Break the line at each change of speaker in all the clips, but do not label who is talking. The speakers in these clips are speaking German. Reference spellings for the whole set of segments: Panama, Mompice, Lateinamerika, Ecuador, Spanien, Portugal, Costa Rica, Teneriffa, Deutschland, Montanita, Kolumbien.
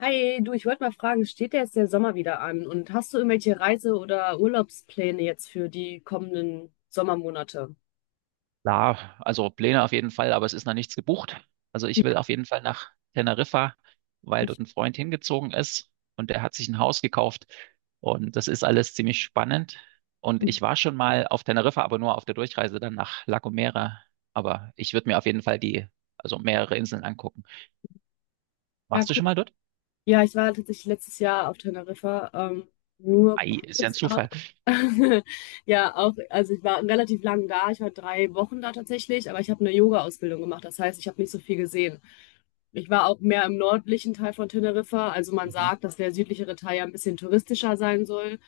Hi, du, ich wollte mal fragen, steht ja jetzt der Sommer wieder an und hast du irgendwelche Reise- oder Urlaubspläne jetzt für die kommenden Sommermonate?
Ja, also Pläne auf jeden Fall, aber es ist noch nichts gebucht. Also ich
Ja,
will auf jeden Fall nach Teneriffa, weil
ich-
dort ein Freund hingezogen ist und der hat sich ein Haus gekauft und das ist alles ziemlich spannend. Und
mhm.
ich war schon mal auf Teneriffa, aber nur auf der Durchreise dann nach La Gomera. Aber ich würde mir auf jeden Fall also mehrere Inseln angucken.
Ja,
Warst du
cool.
schon mal dort?
Ja, ich war tatsächlich letztes Jahr auf Teneriffa, nur
Ei, ist ja ein
kurz.
Zufall.
Ja, auch, also ich war relativ lang da. Ich war drei Wochen da tatsächlich, aber ich habe eine Yoga-Ausbildung gemacht. Das heißt, ich habe nicht so viel gesehen. Ich war auch mehr im nördlichen Teil von Teneriffa. Also man sagt, dass der südlichere Teil ja ein bisschen touristischer sein soll.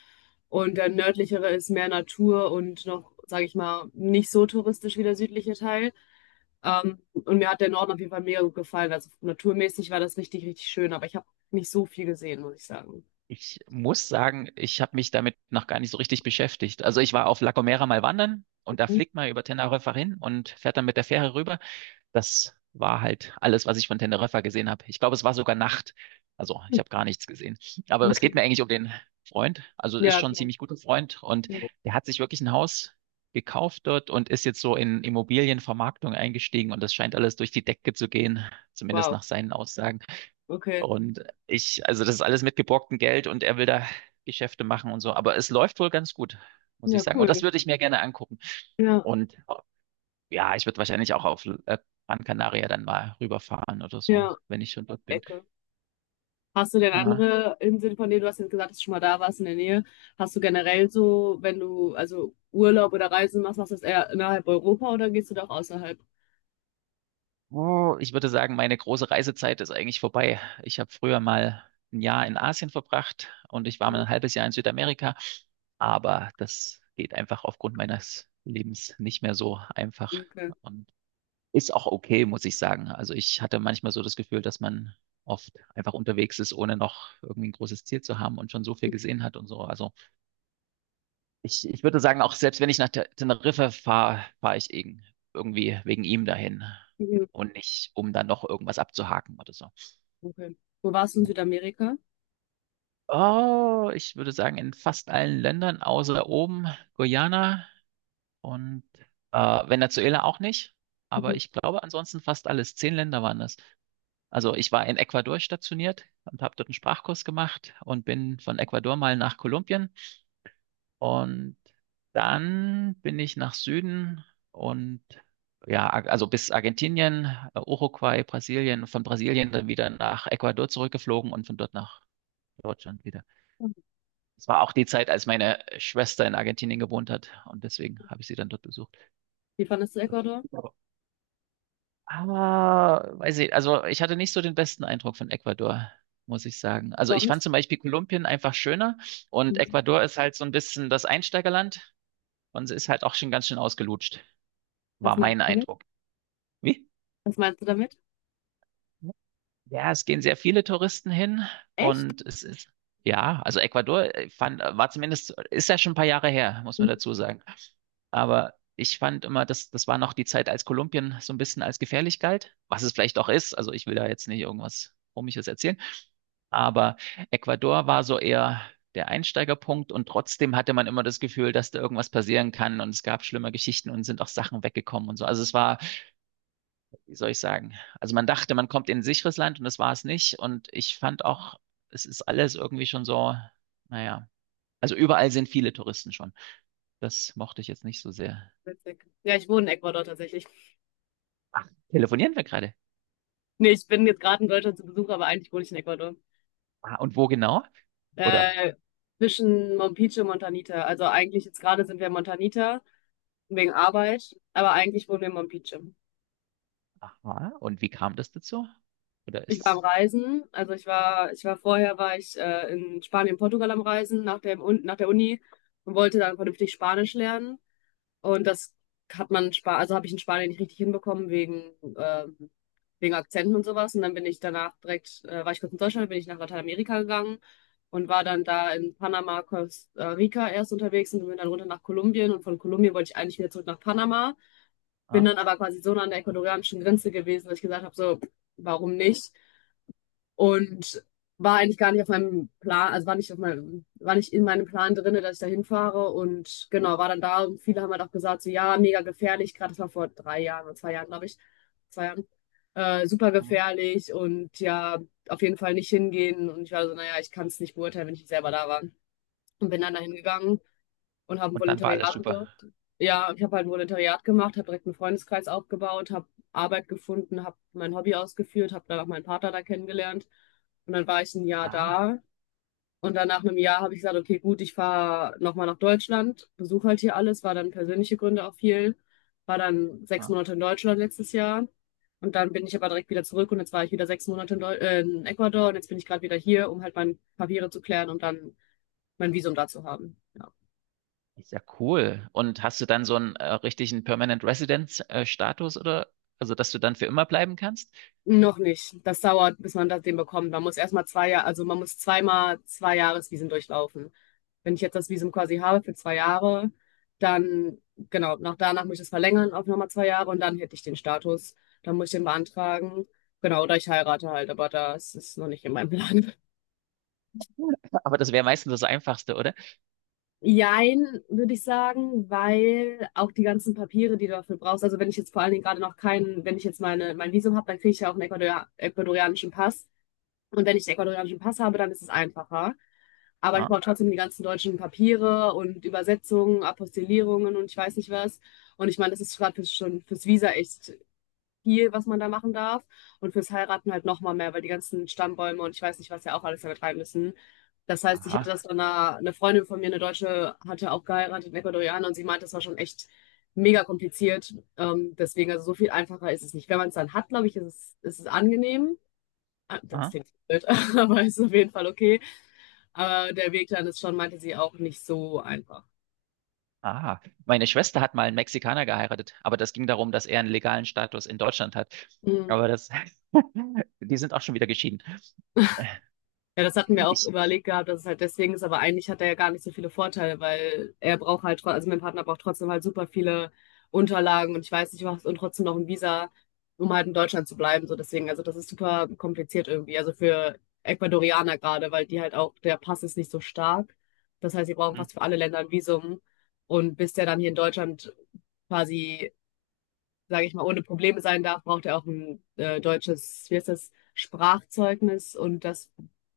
Und der nördlichere ist mehr Natur und noch, sage ich mal, nicht so touristisch wie der südliche Teil. Und mir hat der Norden auf jeden Fall mega gut gefallen. Also naturmäßig war das richtig, richtig schön, aber ich habe nicht so viel gesehen, muss ich sagen.
Ich muss sagen, ich habe mich damit noch gar nicht so richtig beschäftigt. Also ich war auf La Gomera mal wandern und da fliegt man über Teneriffa hin und fährt dann mit der Fähre rüber. Das war halt alles, was ich von Teneriffa gesehen habe. Ich glaube, es war sogar Nacht. Also ich habe gar nichts gesehen.
Mhm.
Aber es
Okay.
geht mir eigentlich um den Freund. Also ist
Ja,
schon ein
klar.
ziemlich guter Freund und
Ja.
der hat sich wirklich ein Haus gekauft dort und ist jetzt so in Immobilienvermarktung eingestiegen und das scheint alles durch die Decke zu gehen, zumindest
Wow.
nach seinen Aussagen.
Okay.
Und ich, also das ist alles mit geborgtem Geld und er will da Geschäfte machen und so. Aber es läuft wohl ganz gut, muss
Ja,
ich sagen. Und das
cool.
würde ich mir gerne angucken.
Ja,
Und ja, ich würde wahrscheinlich auch auf Gran Canaria dann mal rüberfahren oder so,
ja,
wenn ich schon dort bin.
Ecke. Hast du denn
Ja.
andere Inseln, von denen du hast jetzt gesagt, dass du schon mal da warst in der Nähe? Hast du generell so, wenn du also Urlaub oder Reisen machst, machst du das eher innerhalb Europa oder gehst du doch außerhalb?
Oh, ich würde sagen, meine große Reisezeit ist eigentlich vorbei. Ich habe früher mal ein Jahr in Asien verbracht und ich war mal
Mhm.
ein halbes Jahr in Südamerika. Aber das geht einfach aufgrund meines Lebens nicht mehr so einfach.
Okay.
Und ist auch okay, muss ich sagen. Also ich hatte manchmal so das Gefühl, dass man oft einfach unterwegs ist, ohne noch irgendwie ein großes Ziel zu haben und schon so viel gesehen hat und so. Also ich würde sagen, auch selbst wenn ich nach Teneriffa fahre, fahre ich irgendwie wegen ihm dahin
Mhm.
und nicht, um dann noch irgendwas abzuhaken oder so.
Okay. Wo warst du in Südamerika?
Oh, ich würde sagen, in fast allen Ländern, außer oben, Guyana und äh, Venezuela auch nicht. Aber
Mhm.
ich glaube, ansonsten fast alles. Zehn Länder waren das. Also ich war in Ecuador stationiert und habe dort einen Sprachkurs gemacht und bin von Ecuador mal nach Kolumbien und dann bin ich nach Süden und ja, also bis Argentinien, Uruguay, Brasilien, von Brasilien dann wieder nach Ecuador zurückgeflogen und von dort nach Deutschland wieder. Es war auch die Zeit, als meine Schwester in Argentinien gewohnt hat und deswegen habe ich sie dann dort besucht.
Wie fandest du
Das
Ecuador?
Weiß ich, also ich hatte nicht so den besten Eindruck von Ecuador, muss ich sagen. Also ich fand
Sonst?
zum Beispiel Kolumbien einfach schöner und Ecuador ist halt so ein bisschen das Einsteigerland und es ist halt auch schon ganz schön ausgelutscht,
Was
war
meinst
mein
du damit?
Eindruck. Wie?
Was meinst du damit?
Ja, es gehen sehr viele Touristen hin
Echt?
und es ist, ja, also Ecuador war zumindest, ist ja schon ein paar Jahre her, muss man
Mhm.
dazu sagen. Aber ich fand immer, das war noch die Zeit, als Kolumbien so ein bisschen als gefährlich galt, was es vielleicht auch ist. Also ich will da jetzt nicht irgendwas Komisches erzählen. Aber Ecuador war so eher der Einsteigerpunkt und trotzdem hatte man immer das Gefühl, dass da irgendwas passieren kann und es gab schlimme Geschichten und sind auch Sachen weggekommen und so. Also es war, wie soll ich sagen? Also man dachte, man kommt in ein sicheres Land und das war es nicht. Und ich fand auch, es ist alles irgendwie schon so, naja. Also überall sind viele Touristen schon. Das mochte ich jetzt nicht so sehr.
Witzig. Ja, ich wohne in Ecuador tatsächlich.
Ach, telefonieren wir gerade?
Nee, ich bin jetzt gerade in Deutschland zu Besuch, aber eigentlich wohne ich in Ecuador.
Ah, und wo genau? Oder,
Äh, Zwischen Mompice und Montanita. Also eigentlich jetzt gerade sind wir in Montanita wegen Arbeit, aber eigentlich wohnen wir in Mompice.
aha, und wie kam das dazu? Oder
Ich war am
ist,
Reisen, also ich war vorher war ich in Spanien, Portugal am Reisen nach nach der Uni und wollte dann vernünftig Spanisch lernen. Und das hat man in Spanien, also habe ich in Spanien nicht richtig hinbekommen ähm, wegen Akzenten und sowas. Und dann bin ich danach war ich kurz in Deutschland, dann bin ich nach Lateinamerika gegangen und war dann da in Panama, Costa Rica erst unterwegs und bin dann runter nach Kolumbien. Und von Kolumbien wollte ich eigentlich wieder zurück nach Panama, bin
ah,
dann aber quasi so nah an der ecuadorianischen Grenze gewesen, dass ich gesagt habe, so, warum nicht? Und war eigentlich gar nicht auf meinem Plan, also war nicht in meinem Plan drin, dass ich da hinfahre. Und genau, war dann da und viele haben halt auch gesagt, so ja, mega gefährlich, gerade das war vor drei Jahren oder zwei Jahren, glaube ich, zwei Jahren. Super
ah.
gefährlich und ja, auf jeden Fall nicht hingehen. Und ich war so, naja, ich kann es nicht beurteilen, wenn ich nicht selber da war. Und bin dann dahin gegangen und habe ein
Und dann war alles
Volontariat gemacht.
super.
Ja, ich habe halt ein Volontariat gemacht, habe direkt einen Freundeskreis aufgebaut, habe Arbeit gefunden, habe mein Hobby ausgeführt, habe dann auch meinen Partner da kennengelernt. Und dann war ich ein Jahr
Ah,
da. Und dann nach einem Jahr habe ich gesagt, okay, gut, ich fahre nochmal nach Deutschland, besuche halt hier alles, war dann persönliche Gründe auch viel, war dann sechs
ah.
Monate in Deutschland letztes Jahr. Und dann bin ich aber direkt wieder zurück und jetzt war ich wieder sechs Monate in Ecuador und jetzt bin ich gerade wieder hier, um halt meine Papiere zu klären und dann mein Visum da zu haben. Ja.
Ist ja cool. Und hast du dann so einen richtigen Permanent Residence Status oder, also dass du dann für immer bleiben kannst?
Noch nicht. Das dauert, bis man das den bekommt. Man muss erstmal zwei Jahre, also man muss zweimal zwei Jahresvisen durchlaufen. Wenn ich jetzt das Visum quasi habe für zwei Jahre, dann, genau, nach danach muss ich das verlängern auf nochmal zwei Jahre und dann hätte ich den Status. Dann muss ich den beantragen. Genau, oder ich heirate halt, aber das ist noch nicht in meinem Plan.
Cool. Aber das wäre meistens das Einfachste, oder?
Jein, würde ich sagen, weil auch die ganzen Papiere, die du dafür brauchst, also wenn ich jetzt vor allen Dingen gerade noch keinen, wenn ich jetzt mein Visum habe, dann kriege ich ja auch einen ecuadorianischen Pass. Und wenn ich den ecuadorianischen Pass habe, dann ist es einfacher. Aber ich
Ah.
brauche trotzdem die ganzen deutschen Papiere und Übersetzungen, Apostillierungen und ich weiß nicht was. Und ich meine, das ist schon fürs Visa echt viel, was man da machen darf. Und fürs Heiraten halt nochmal mehr, weil die ganzen Stammbäume und ich weiß nicht, was ja auch alles damit rein müssen. Das heißt, ich
Aha,
hatte das dann, eine Freundin von mir, eine Deutsche, hatte auch geheiratet, eine Ecuadorianer, und sie meinte, das war schon echt mega kompliziert. Deswegen, also so viel einfacher ist es nicht. Wenn man es dann hat, glaube ich, ist es angenehm. Ah, das
aha,
klingt blöd, aber ist auf jeden Fall okay. Aber der Weg dann ist schon, meinte sie, auch nicht so einfach.
aha. Meine Schwester hat mal einen Mexikaner geheiratet, aber das ging darum, dass er einen legalen Status in Deutschland hat.
Mhm.
Aber das, die sind auch schon wieder geschieden.
Ja, das hatten wir auch
Ich,
überlegt gehabt, dass es halt deswegen ist, aber eigentlich hat er ja gar nicht so viele Vorteile, weil er braucht also mein Partner braucht trotzdem halt super viele Unterlagen und ich weiß nicht was und trotzdem noch ein Visa, um halt in Deutschland zu bleiben. So deswegen, also das ist super kompliziert irgendwie. Also für Ecuadorianer gerade, weil die halt auch, der Pass ist nicht so stark. Das heißt, sie brauchen
hm.
fast für alle Länder ein Visum. Und bis der dann hier in Deutschland quasi, sage ich mal, ohne Probleme sein darf, braucht er auch ein deutsches, wie heißt das, Sprachzeugnis und das,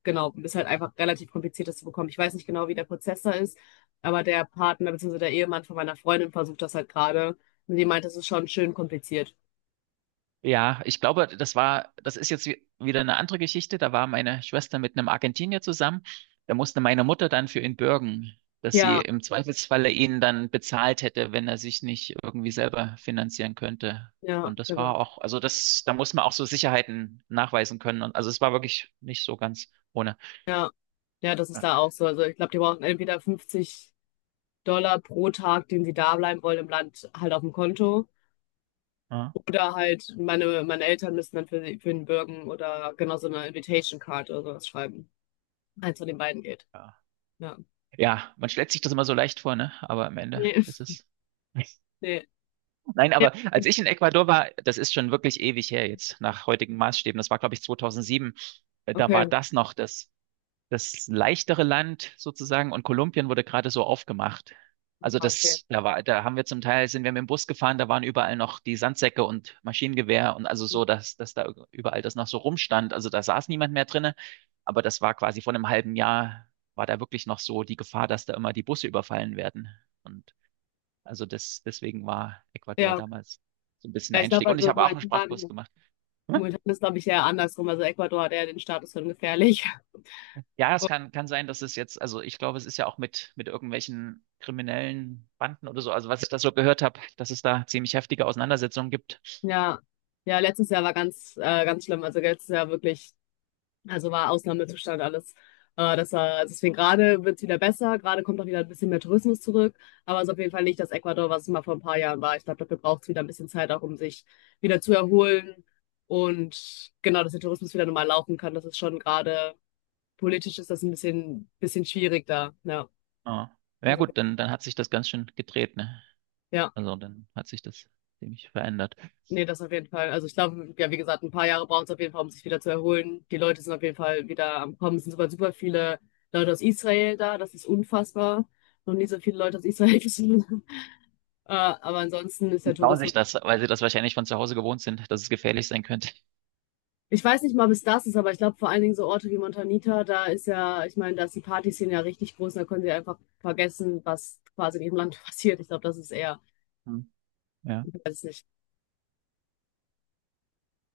genau, ist halt einfach relativ kompliziert, das zu bekommen. Ich weiß nicht genau, wie der Prozess da ist, aber der Partner bzw. der Ehemann von meiner Freundin versucht das halt gerade und die meint, das ist schon schön kompliziert.
Ja, ich glaube, das ist jetzt wieder eine andere Geschichte. Da war meine Schwester mit einem Argentinier zusammen. Da musste meine Mutter dann für ihn bürgen, dass sie
Ja,
im Zweifelsfalle ihn dann bezahlt hätte, wenn er sich nicht irgendwie selber finanzieren könnte.
ja,
Und das war
genau.
auch, also das, da muss man auch so Sicherheiten nachweisen können. Und also es war wirklich nicht so ganz ohne.
Ja, ja, das ist da auch so. Also ich glaube, die brauchen entweder $50 pro Tag, den sie da bleiben wollen im Land, halt auf dem Konto.
Ja,
Oder halt, meine Eltern müssen dann für den bürgen oder genau so eine Invitation Card oder sowas schreiben. Eins von den beiden geht.
ja.
Ja.
Ja, man stellt sich das immer so leicht vor, ne? Aber am Ende
Nee,
ist es.
nee.
Nein,
Ja,
aber als ich in Ecuador war, das ist schon wirklich ewig her jetzt, nach heutigen Maßstäben. Das war, glaube ich, 2007. Da
okay.
war das noch das leichtere Land sozusagen und Kolumbien wurde gerade so aufgemacht. Also
Ah, okay.
das, da war, da haben wir zum Teil, sind wir mit dem Bus gefahren, da waren überall noch die Sandsäcke und Maschinengewehr und also so, dass da überall das noch so rumstand. Also da saß niemand mehr drinne, aber das war quasi vor einem halben Jahr, war da wirklich noch so die Gefahr, dass da immer die Busse überfallen werden. Und also das, deswegen war Ecuador
Ja, okay.
damals so ein bisschen
Ja,
der
ich glaube,
Einstieg. Und ich habe auch einen Sprachkurs gemacht. Hm?
momentan ist, glaube ich, eher andersrum. Also Ecuador hat eher den Status von gefährlich.
Ja, es kann sein, dass es jetzt, also ich glaube, es ist ja auch mit irgendwelchen kriminellen Banden oder so, also was ich da so gehört habe, dass es da ziemlich heftige Auseinandersetzungen gibt.
Ja. Ja, letztes Jahr war ganz schlimm. Also letztes Jahr wirklich, also war Ausnahmezustand alles. Das war, deswegen gerade wird es wieder besser, gerade kommt auch wieder ein bisschen mehr Tourismus zurück, aber es ist auf jeden Fall nicht das Ecuador, was es mal vor ein paar Jahren war. Ich glaube, dafür braucht es wieder ein bisschen Zeit auch, um sich wieder zu erholen und genau, dass der Tourismus wieder normal laufen kann. Das ist schon gerade politisch ist das ein bisschen schwierig da. Ja,
Ja, ja gut, dann hat sich das ganz schön gedreht, ne?
ja.
Also dann hat sich das ziemlich verändert.
Nee, das auf jeden Fall. Also ich glaube, ja, wie gesagt, ein paar Jahre braucht es auf jeden Fall, um sich wieder zu erholen. Die Leute sind auf jeden Fall wieder am Kommen. Es sind sogar super viele Leute aus Israel da. Das ist unfassbar. Noch nie so viele Leute aus Israel gesehen. Aber ansonsten ist der
Die trauen
Tourismus.
sich das, weil sie das wahrscheinlich von zu Hause gewohnt sind, dass es gefährlich sein könnte.
Ich weiß nicht mal, bis das ist, aber ich glaube vor allen Dingen so Orte wie Montanita, da ist ja, ich meine, da ist die Partyszene ja richtig groß und da können sie einfach vergessen, was quasi in ihrem Land passiert. Ich glaube, das ist eher,
Hm. Ja.
ich weiß nicht.